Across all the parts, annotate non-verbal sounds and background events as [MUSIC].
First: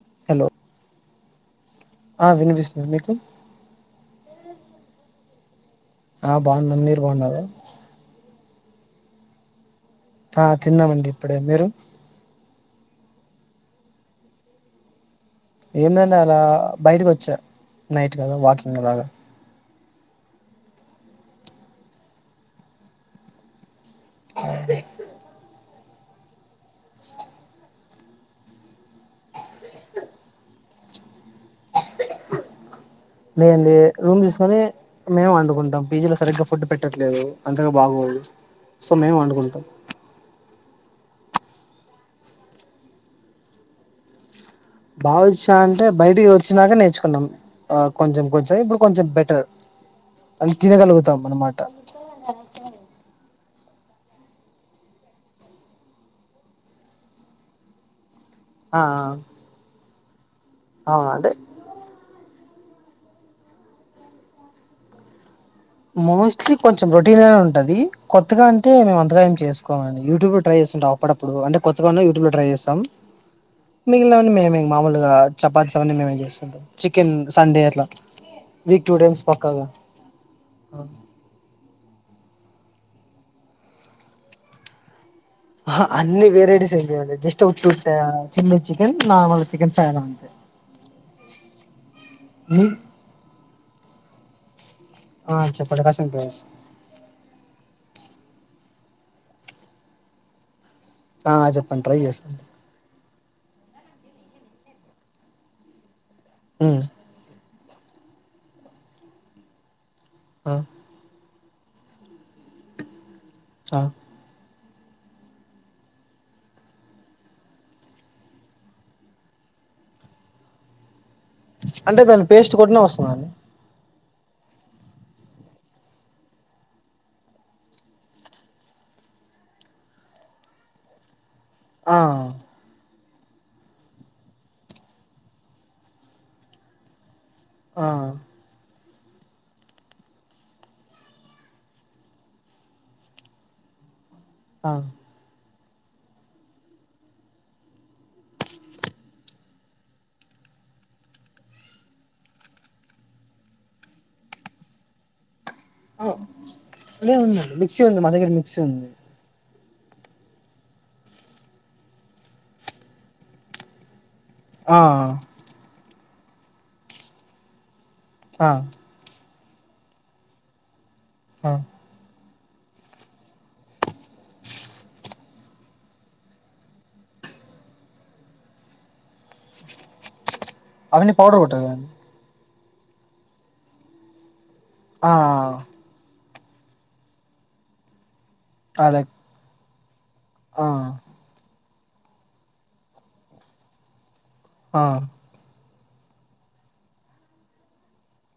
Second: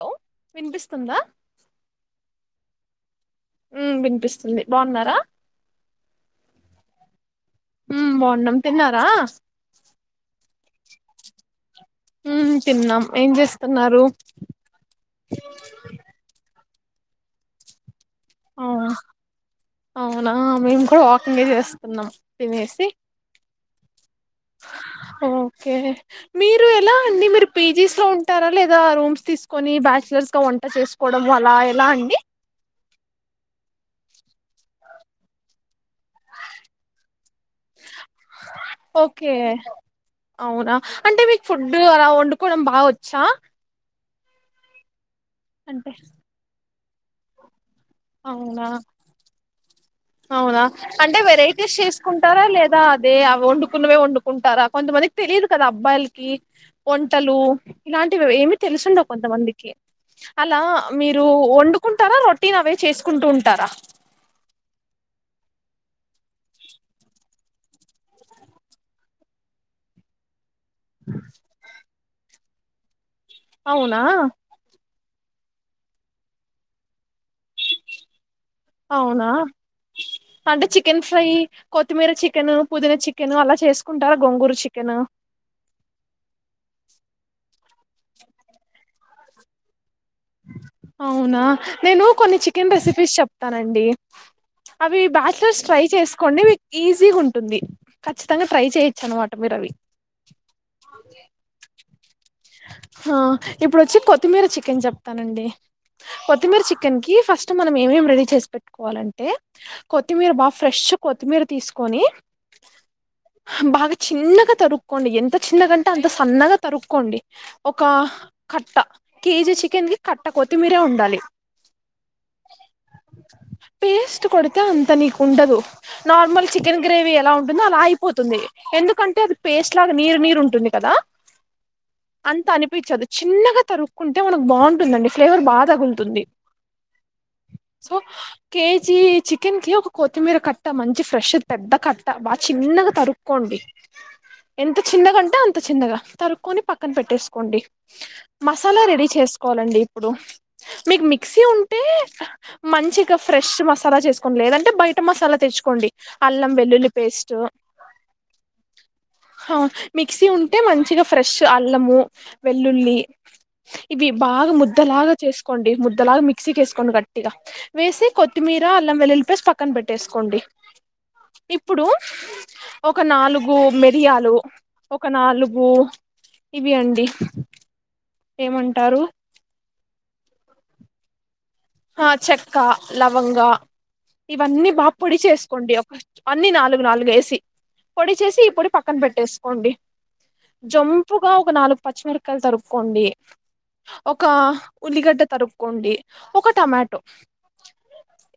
Hello వినిపిస్తుందా ఆ వినిపిస్తుంది మీకు ఉమ్ వినిపిస్తుంది బావున్నారా ఆ బాగున్నాం మీరు బాగున్నారు ఉమ్ బాగున్నాం తిన్నారా ఆ తిన్నామండి ఇప్పుడే మీరు హు తిన్నాం ఏం చేస్తున్నారు ఎందండి అలా బయటకొచ్చా నైట్ కదా ఆ వాకింగ్ అలాగా అవునా మేము కూడా వాకింగే చేస్తున్నాం తినేసి అ కే మీరు ఎలా అండి మీరు పీజీస్లో ఉంటారా లేదా రూమ్స్ తీసుకొని బ్యాచ్లర్స్గా వంట చేసుకోడం అలా ఎలా అండి లేండి రూమ్ తీసుకొని మేము వండుకుంటాం పీజీలో సరిగ్గా ఫుడ్ పెట్టట్లేదు అంతగా బాగోదు సో మేమే ఓకే వండుకుంటాం అవునా అంటే మీకు ఫుడ్ అలా వండుకోవడం బాగొచ్చా బాగొచ్చా అంటే బయటికి వచ్చినాక నే చ్చుకున్నాం ఆ కొంచెం కొంచెం అవునా ఇప్పుడు కొంచెం బెటర్ అని అవునా అంటే తినగలుగుతాం అనమాట వెరైటీస్ చేసుకుంటారా లేదా అదే వండుకున్నవే వండుకుంటారా కొంతమందికి తెలియదు కదా అబ్బాయిలకి వంటలు ఇల టివి ఏమి ఆ తెలుసుండవు కొంతమందికి అలా ఆ, అవును మీరు అంటే వండుకుంటారా రో టిన్ అవే చేసుకుంటూ ఉంటారా మోస్ట్లీ కొంచెం రొటీన్ లా ఉంటది కొత్తగా అంటే మేము అంతగా ఏం చేసుకోమండి యూట్యూబ్ ట్రై చేస్తుంటం అప్పుడప్పుడు అంటె కొత్తగా ట్రై చేస్తాం అవునా మిగిలినవన్ని మేమే మాములు ఆ చపాతీస్ అవన్నీ మేమే చేసుకుంటాం చికెన్ సండే అట్లా వీక్ టూ టైమ్స్ పక్కాగా అంటె చికెన్ ఫ్రై కొత్తిమీర చికెన్ పుదీనా చికెన్ అలా చేసుకుంటారా గొంగూరు చికెన్ అహా అన్ని వేరైటీస్ ఏం చెయ్యమండి జస్ట్ ఉ ఆ చిల్లీ చికెన్ నార్మల్ చికెన్ పెడతాను అవునా నేను కొన్ని మీ చికెన్ రెసిపీస్ చెప్తానండి అవి ఆ బ్యాచ్లర్స్ ట్రై చెప్పండి రసం ప్లేస్ చేసుకోండి మీకి ఈజీగా ఉంటుంది ఖచ్చి ఖచ్చితంగా ట్రై చేయొచ్చు అనమాట మీరు అవి ఆ చెప్పండి ట్రై చేస్ హా ఇప్పుడు వచ్చి కొత్తిమీర చికెన్ చెప్తానండి కొత్తిమీర ఉమ్ చికెన్ కి ఫస్ట్ మనం ఏమేం రెడీ చేసి పెట్టుకోవాలంటే కొతిమీర్ బా ఆ ఫ్రెష్ కొత్తిమీర్ తీసుకొని ఆ బాగా చిన్నగా తరు కోండి ఎంత చిన్నగంటే అంత సన్నగా తరుక్కోండి ఒక కట్ట కేజీ చికెన్ కి కట్ట కొత్తిమీరే ఉండాలి అంటే దాని పేస్ట్ కొట్టినా వస్తుందండీ పేస్ట్ కొడితే అంత నీకు ఉండదు నార్మల్ చికెన్ గ్రేవీ ఎలా ఉంటుందో అలా అయిపోతుంది. ఎందుకంటే అది పేస్ట్ లాగా నీరు నీరు ఉంటుంది కదా ఆ అంత అనిపించదు చిన్నగా తరుక్కుంటే మనకు బాగుంటుందండి ఫ్లేవర్ బాగా తగులుతుంది ఆ సో కే జీ చికెన్ కి ఒక కొత్తిమీర కట్ట మంచి ఫ్రెష్ది పెద్ద కట్ట బాగా చిన్నగా తరుక్కోండి. ఆ ఎంత చిన్న అంటే అంత్ అంత చిన్నగా తరుకొని పక్క పక్కన పెట్టేసుకోండి మసాలా రెడీ చేసుకోవాలండి ఇప్పుడు మీకు మిక్సీ ఉంటే మంచిగా ఫ్రెష్ మసాలా చేసుకోం లేదంటే బయట మసాలా తెచ్చు ఆ లే ఉందండి మిక్సీ ఉంది మా దగ్గర మిక్సీ ఉంది. హా మిక్సీ ఉంటే మంచిగా ఫ్రెష్ టు అల్లము వెల్లుల్లి ఇవి బాగా ఆ ముద్దలాగా చేసుకోండి ముద్ ద్దలాగ మిక్సీకేసుకోండి గట్టిగా వేసి ఆ కొత్తిమీర అల్లం వెల్లుల్లి పేస్ట్ పక్ క్కన పెట్టేసుకోండి ఆ ఇప్పుడు ఒక నాలుగు మిరియాలు ఒక నాలుగు ఇవి అండి ఏమంటారు అవన్నీ పౌడర్ గొ హా చె క్క లవంగా ఇవన్నీ బా ఆ పొడి చేసుకోండి ఒక అన్నీ నాలుగు నాలుగు ఏసి పొడి చేసి ఈ పొడి పక్కన అదే పెట్టేసుకోండి ఆ జంపుగా ఒక నాలుగు పచ్చిమిరక్కాయలు తరుక్కోండి ఒక ఆ ఉల్లిగడ్డ తరు కోండి ఒక టమాటో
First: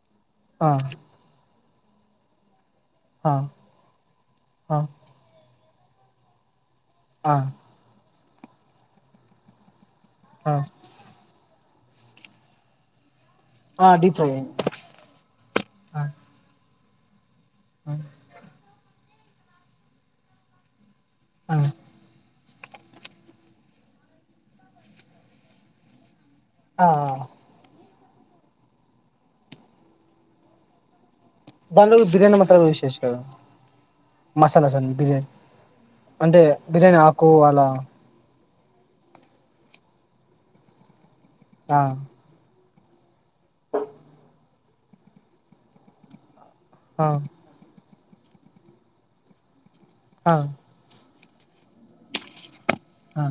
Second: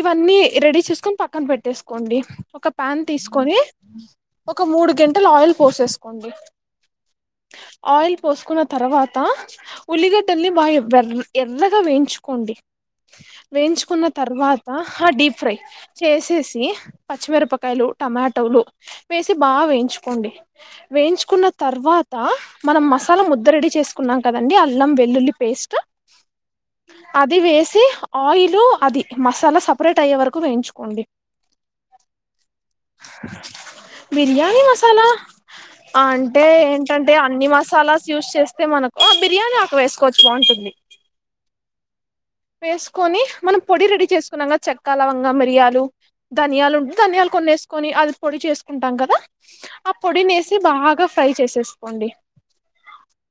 ఇవన్నీ ఆ ఆ రెడీ చేసుకొని పక్కన పెట్టేసు కోండి ఒక పాన్ తీసుకొని ఒక ఆ మూడు గెంటెలు ఆయిల్ పోసేసుకోండి ఆ ఆయిల్ పోసుకున్న తర్వాత ఉలిగడ్డల్ని ఆ బా ఎర్రా వేయించుకోండి ఆ వేయించుకున్న డీప్ ఫ్రై తర్వాత ఆ డీప్ ఫ్రై ఆ చేసేసి పచ్చమేర పకాయలు టొమాటోలు వేసి బా వేయించుకోండి వేయించుకున్న ఆ తర్వాత మనం మసాలా ముద్ద రెడీ చేసుకున్నాం కదండి అల్లం వెల్లుల్లి పేస్ట్ ఆ అది వేసి ఆయిల్ అది మసాలా సపరేట్ అయ్యే వరకు వేయించుకోండి దానిలో బిర్యానీ మసాలా ఉస్ చెయ్యచ్చు కదా బిర్యానీ మసాలాస్ అన్ని మసాలా బిర్యాని అంటే బిర్యానీ ఆకు అలా తే మనకు ఆ బిర్యానీ అకు వేసుకోవచ్చు బాగుంటుంది ఆ వేసుకొని మనం పొడి రెడీ చేసుకున్నాం చెక్క లవంగ మరియాలు ధనియాలు ఉండి ఆ ధనియాలు కొనేేసుకొని అది పొడి చేసుకుంటాం కదా ఆ పొడినేసి బాగా ట్రై చేసేసుకోండి ఆ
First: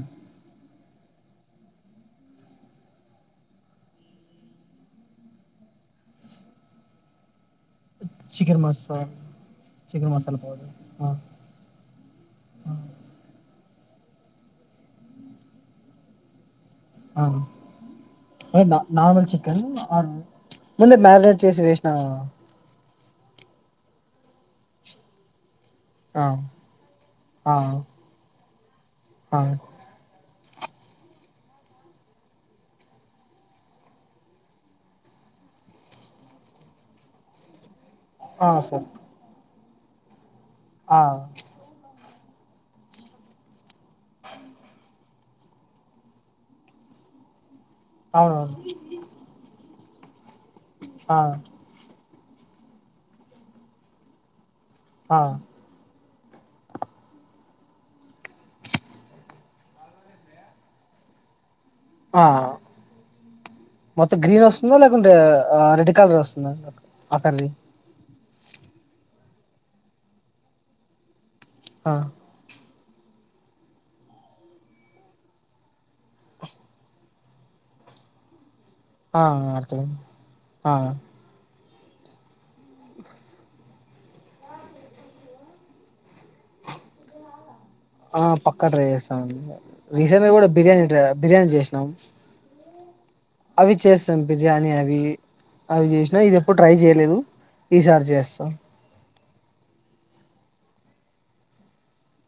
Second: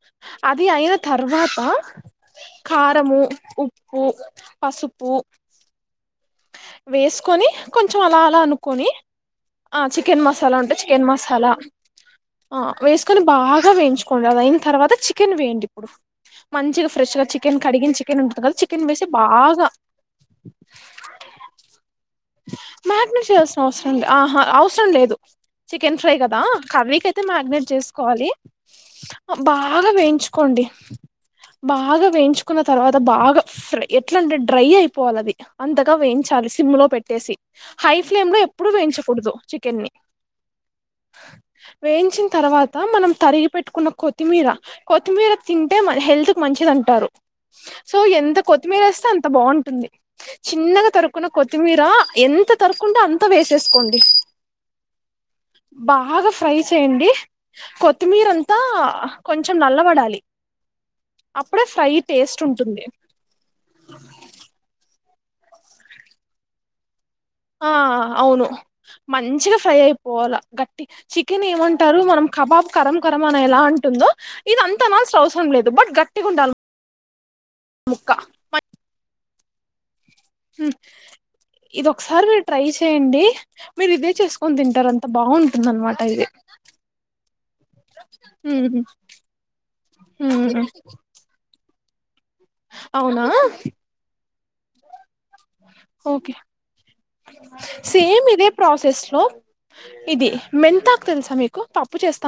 అది ఐన తర్వాత కారము ఉ పూ పసుపు వేసుకొని కొంచెం అలా అలా చికెన్ అనుకోని మసాలా ఆ చికెన్ మసాలా ఉంటే చికెన్ మసాలా అ వేసుకొని బాగా వేయించుకోండి అదైనా తర్వాత చికెన్ వేయండి ఇప్పుడు మంచిగా ఫ్రెష్ గా ఆ చికెన్ కడిగిన చికెన్ ఉంటుంది కదా అంటే నా చికెన్ వేసి నార్మల్ బాగా వేసినావా మ్యారినేట్ చేయాల్సిన అవసరం ఆహ అవసరం లేదు చికెన్ ఫ్రై ఆ కదా కర్రీకి అయితే ఆ మ్యారినేట్ చేసుకోవాలి ఆ బాగా వేయించు కొండి బాగా వేయించుకున్న తర్వాత బాగా ఫ్రై ఎట్లాంటే డ్రై అయిపోవాలి అది అంత కో వేయించాలి సిమ్ లో పెట్టేసి హై ఫ్లేమ్ లో ఆ ఎప్పుడూ సార్ వేయించకూదు చి కెన్ని ఆ తరవాత మనం తరిగి పెట్టుకున్న కొత్తిమీర కొత్తిమీర తింటే మ హెల్త్ కు మంచిదంటారు సో ఎంత అవునవును కొత్తిమీరేస్తే అంత బావుంటుంది చిన్నగా ఆ తరుక్కున్న కొత్తిమీర ఎంత తరుక్కుంటే అంత వేసేసుకోండి ఆ బాగ ఫ్రై చేయండి కొత్తిమీర అంతా కొంచెం నల్లబడాలి అప్పుడే ఫ్రై ఆ టేస్ట్ ఉంటుంది మొత్తం గ్రీన్ వస్తుందా లేక టే రెడ్ కలర్ వస్తుందండి అతన్ని ఆ అవును మంచిగా ఫ్రై అయిపోవాల గట్టి చి [UNINTELLIGIBLE] ఆ ఏమంటారు మనం కబాబ్ కరం గరం అని ఎలా అంటుందో ఇది అంత అనాల్సిన అవసరం లేదు బట్ గట్టిగా ఉండాలి ముక్క ఆ అర్థమైయింది ఆ ఇది ఒకసారి మీరు ట్రై చేయండి, మీరు ఇదే చేసుకొని తింటారు అంత బాగుంటుంది అనమాట ఇది ఆ పక్కా ఉహు, ట్రై చేస్తామండి రీసెంట్ గా కూడా ఉహు. బిర్యానీ ట్రై బిర్యానీ చేసినాం అవునా అవి చేస్తాం బిర్యానీ అవి అవి చేసినా ఓకే ఇది ఎప్పుడు ట్రై చేయలేదు ఈ సారి సేమ్ ఇదే చేస్తాం ప్రాసెస్ లో ఇది మెంతాకు తెలుసా మీకు పప్పు చేస్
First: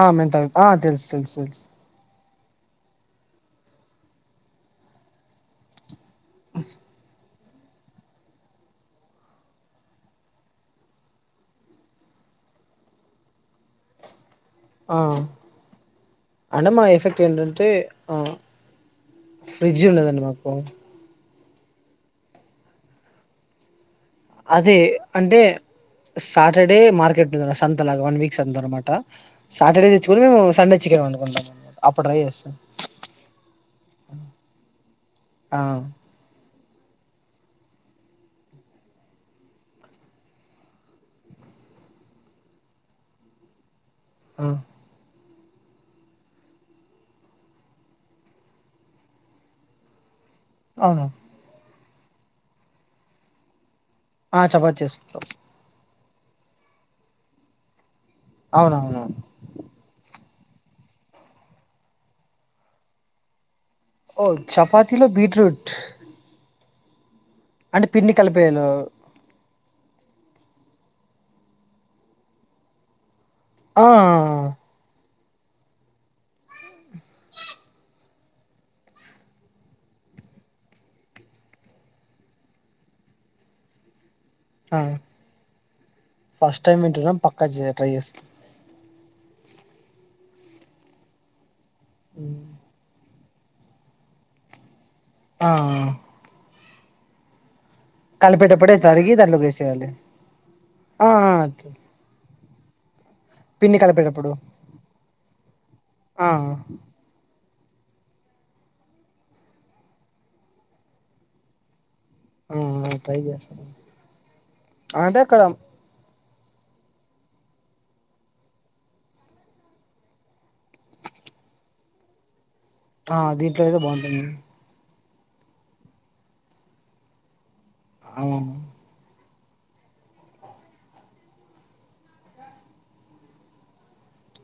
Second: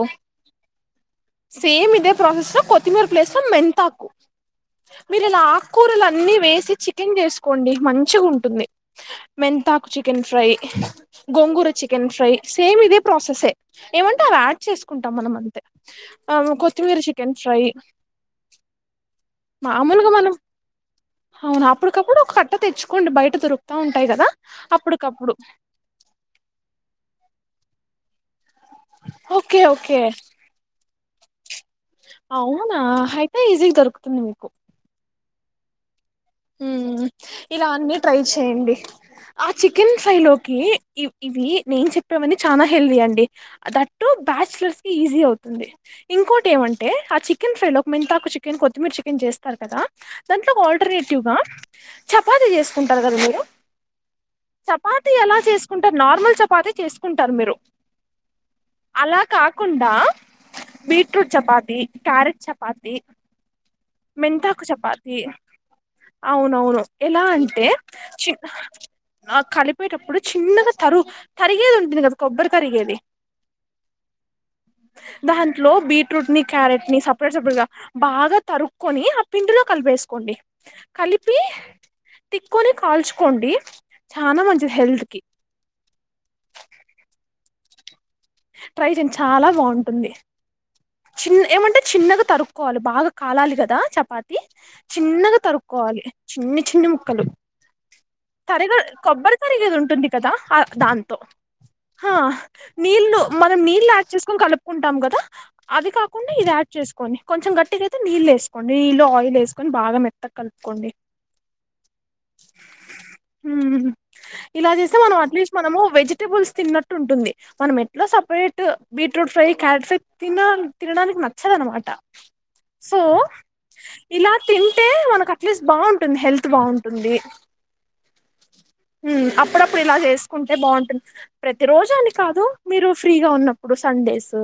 ఆ మెంతా ఆ తెలుసు తెలుసు తెలుసు సేమ్ ఇదే ప్రాసెస్ లో కొత్తిమీర ప్లేస్ లో మెంతాకు మీరు ఇలా ఆక్కూరలా ఆన్నీ వేసి చికెన్ చేసు కోండి మంచిగుంటుంది మెంతాకు చికెన్ ఫ్రై గోంగూర చికెన్ ఫ్రై సేమ్ ఇదే ప్రాసెస్సే ఏమంటారా ఆ చేసుకుంటాం మనం అంతే ఆ అంటే మా కొత్తిమీర ఎఫెక్ట్ చికెన్ ఫ్రై ఏంటంటే ఆ ఫ్రిడ్జ్ మాములుగా ఉండదండి మనం మాకు హవును అప్పుడు క ప్పుడు ఒక కట్ట తెచ్చుకోండి బయట దొరుకుతావున్ అదే అంటే సాటర్డే మార్కెట్ కదా సంత లగా వన్ వీక్ అనమాట ఓకే సాటర్డే ఓకే తెచ్చుకని మేము సండే చికెన్ వండుకుంటాం అప్పుడు ట్రై చేస్తాం అవునా అయితే ఈజీ గా దొరుకుతుంది మీకు ఆ ఇలా అన్నీ ట్రై చెయండి ఆ చికెన్ ఫ్రై లోకి ఇవి నేను చెప్పేవన్నీ చాలా హెల్దీ అండి దట్ టు ఆ బ్యాచచ్లర్స్కి ఈజీ అవుతు ఇంకోటి ఏమంటే ఆ చికెన్ ఫ్రై లో ఒక మొంతాకు చికెన్ కొత్తిమీర చికెన్ చేస్తారు కదా దాంట్లో అవును వోల్టర్నేట్ చపాతి చేసుకుంటారు కదా మీరు ఆ చపాతి చేస్తాం ఎలా చేసుకుంటా నార్మల్ చపాతే చేసుకుంటారు మీరు అవునవును అలా కాకుండా బీట్రూట్ చపాతీ క్యారెట్ చపాతీ ఓ మెంతాకు చపాతీలో చపాతి బీట్రూట్ అవును అవును ఎలా అంటే పిండి చిం కలిపేయలో ఆ కలిప్ కలిపేటప్పుడు చిన్నగా తరుగు తరిగేది ఉంటుంది కదా కొబ్బరి తరిగేది ఆ దాంట్లో బీట్రూట్ని క్యారెట్ని సపరేట్ సపరేట్గా బాగా తరుక్కొని ఆ పిండిలో కలిపేసుకోండి కలిపి తిక్కొని కాల్చుకోండి. చానా మంచిది ఆ హెల్త్ కి క్కా జేయ ట్రై చేస్తా ట్రై చేయండి చాలా బాగుంటుంది చిన్న ఏమంటే చిన్నగ తరుక్కోవాలి బాగా కాలాలి గదా చపాతీ చిన్నగ ఆ తరుక్కోవాలి చిన్నీ చిన్న ముక్కల తరిగ కలిపేటప్పుడే తరిగి కొబ్బరి దాంట్లోకి తరిగేది వేసేయాలి ఉంటుంది కదా ఆ దాంతో హా నీళ్ళు మనం పిండి నీళ్లు ఆడ్ కలిపేటప్పుడు చేసుకొని కలుపుకుంటాం గదా అది ఆ కాకుండా ఇది ఆడ్ చేసుకొని కొంచం గట్ ఇట్కైతే నీళ్ళు ఎసుకోండి నీళ్లో ఆయిల్ ఎసుకొని బాగా మెత్తగా కలుపుకోండి ఆ ట్రై చేస్తాను ఊహు ఇలా చేస్తే మనం అంటే అక్కడ అట్లీస్ట్ మనమూ వెజ్ ఉట్టి పులుసు తిన్నట్టు ఉంటుంది మనమే లో separate beetroot fry carrot fry తినా తినడానికి నచ్చదు అనమాట సో ఆ దీంట్లో అయితే బాగుంటుంది ఇలా తింటే మనక్ అట్లీస్ట్ బాగుంటుంది హెల్త్ బాగుంటుందీ ఆమమ్ హు అప్పుడప్పుడు ఇలా చేసుకుంటే బావుంటుంది ప్రతి రోజూ అని కాదు మీరు ఫ్రీగా ఉన్నప్పుడు సండేస్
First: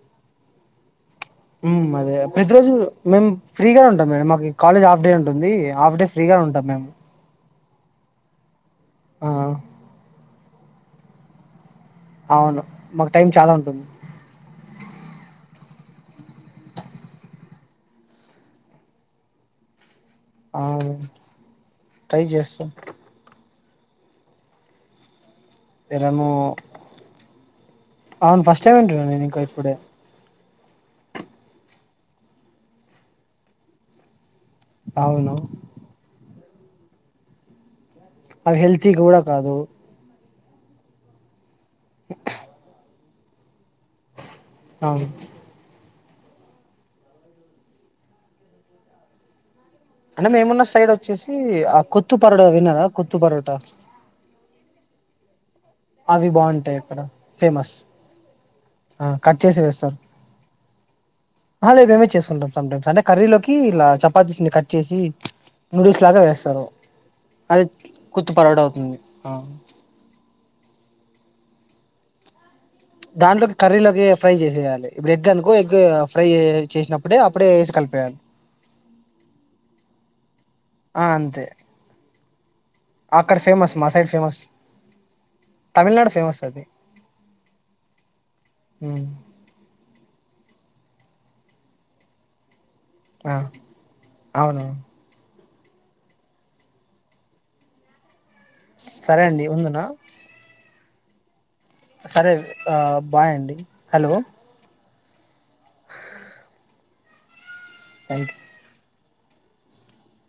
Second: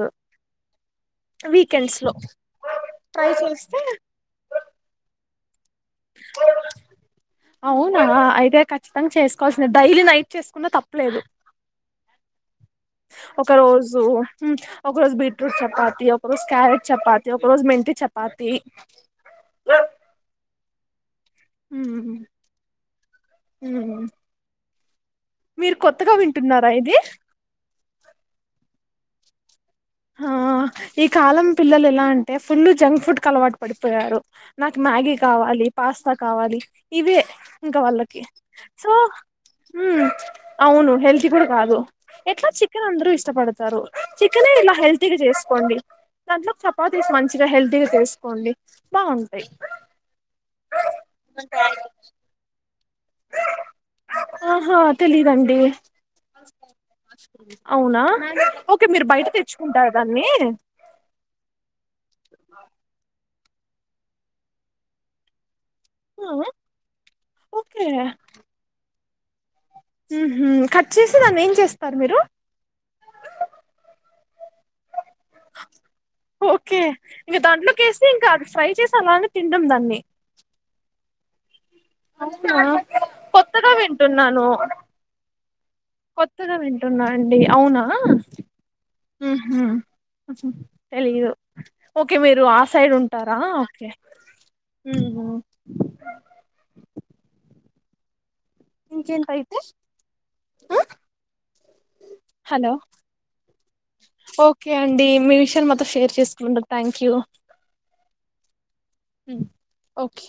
ఉమ్ వీకెండ్స్ లో అదే ప్రతిరోజూ మేం ట్రై చేస్తే ఫ్రీగానే ఉంటాం మేడమ్ మాకు కాలేజ్ హాఫ్ డే టుంది హాఫ్ డే ఫ్రీ గా ఉంటాం మేం అవునా అయితే ఖ చ్చితంగా చేసుకోవాల్సిందే డైలీ నైట్ చేస్ కున్నా తప్పులేదు అవును మాకు టైం చాలా ఉంటుంది ఉమ్, ఒక రోజు బీట్రూట్ చపాతీ ఒక రోజు క్యారెట్ చపాతీ ఒక రోజు మెంతి చపాతీ అవును ట్రై చేస్తా హ్మ్ మీరు కొత్తగా ఎరను వింటున్నారా ఇదీ అవును ఫస్ట్ టైమ్ వింటున్న నేను ఇంకో ఇప్పుడే ఆ ఈ కాలం పిల్లలు ఎలా అంటే ఫుల్ జంక్ ఫుడ్ కు అలవాటు పడిపోయారు. నాకు మ్యాగీ అవును కావాలీ పాస్తా క కావాలీ ఇవే ఇంకా వాళ్ళక్ అవి హెల్తీ గూడా కాదు అవును హెల్త్ ఇప్పుడు కాదూ ఎట్లా చికెన్ అంద్రూ ఇస్ ఇష్ట పడుత్ తరు చికినే ఇలా హెల్త్ అవును కొద్దీగ చేసుకోండి దాంట్లో చపాతీస్ మంచిగా హెల్తీగా తీసుకోండి బాగుంటాయి అంటే మేమున్న సైడ్ వచ్చేసి ఆ కొత్తు పరటా విన్నార కొత్తూ పరోటా ఆహా తెలీదండి అవి బాగుంటాయి అక్కడ ఫేమస్, అవునా ఓకే అ మీరు బయట కట్ చేసి తెచ్చుకుంటారు వేస్తారు దాన్ని హాలేే మేమే చేసుకుంటాం సమ్టైమ్స్ అంటే కర్రీలో కి ఇలా చపాతీస్స్ కట్ చేసి నూడిల్స్ లాగా వేస్తారు అది ఓకే కుత్తూ పరోటా అవుతుంది ఆ ఉహు కట్ చేసి దాన్ని ఏం చేస్తారు మీరు దాంట్లోకి కర్రీలోకి ఫ్రై చేసి చేయాలి ఇప్పుడు ఎగ్ అనుకో ఎగ్ ఫ్రై ఓకే చేసినప్పుడే ఇంకా అప్పుడే వేసి దాంట్లోకేసి కలిపేయాలి ఇంకా అది ఫ్రై చేసి అలానే తినడం దాన్ని ఆ అంతే [UNINTELLIGIBLE] అక్కడ కొత్తగా ఫేమస్ మా సైడ్ ఫేమస్ వింటున్నాను తమిళనాడు ఫేమస్ కొత్తగా అది వింటున్నా అండి అవునా ఉమ్ తెలీదు ఓకే మీరు ఆ సైడ్ ఆ ఉంటారా ఓకే అవును ఉహు సరే అండి ఇంకెంతైతే ఉందునా సరే బాయ్ అండి హలో ఓకే అండి మీ విషయాలు మాతో షేర్ చేసుకుంనారు థ్యాంక్ యూ థ్యాంక్యూ హు ఓకే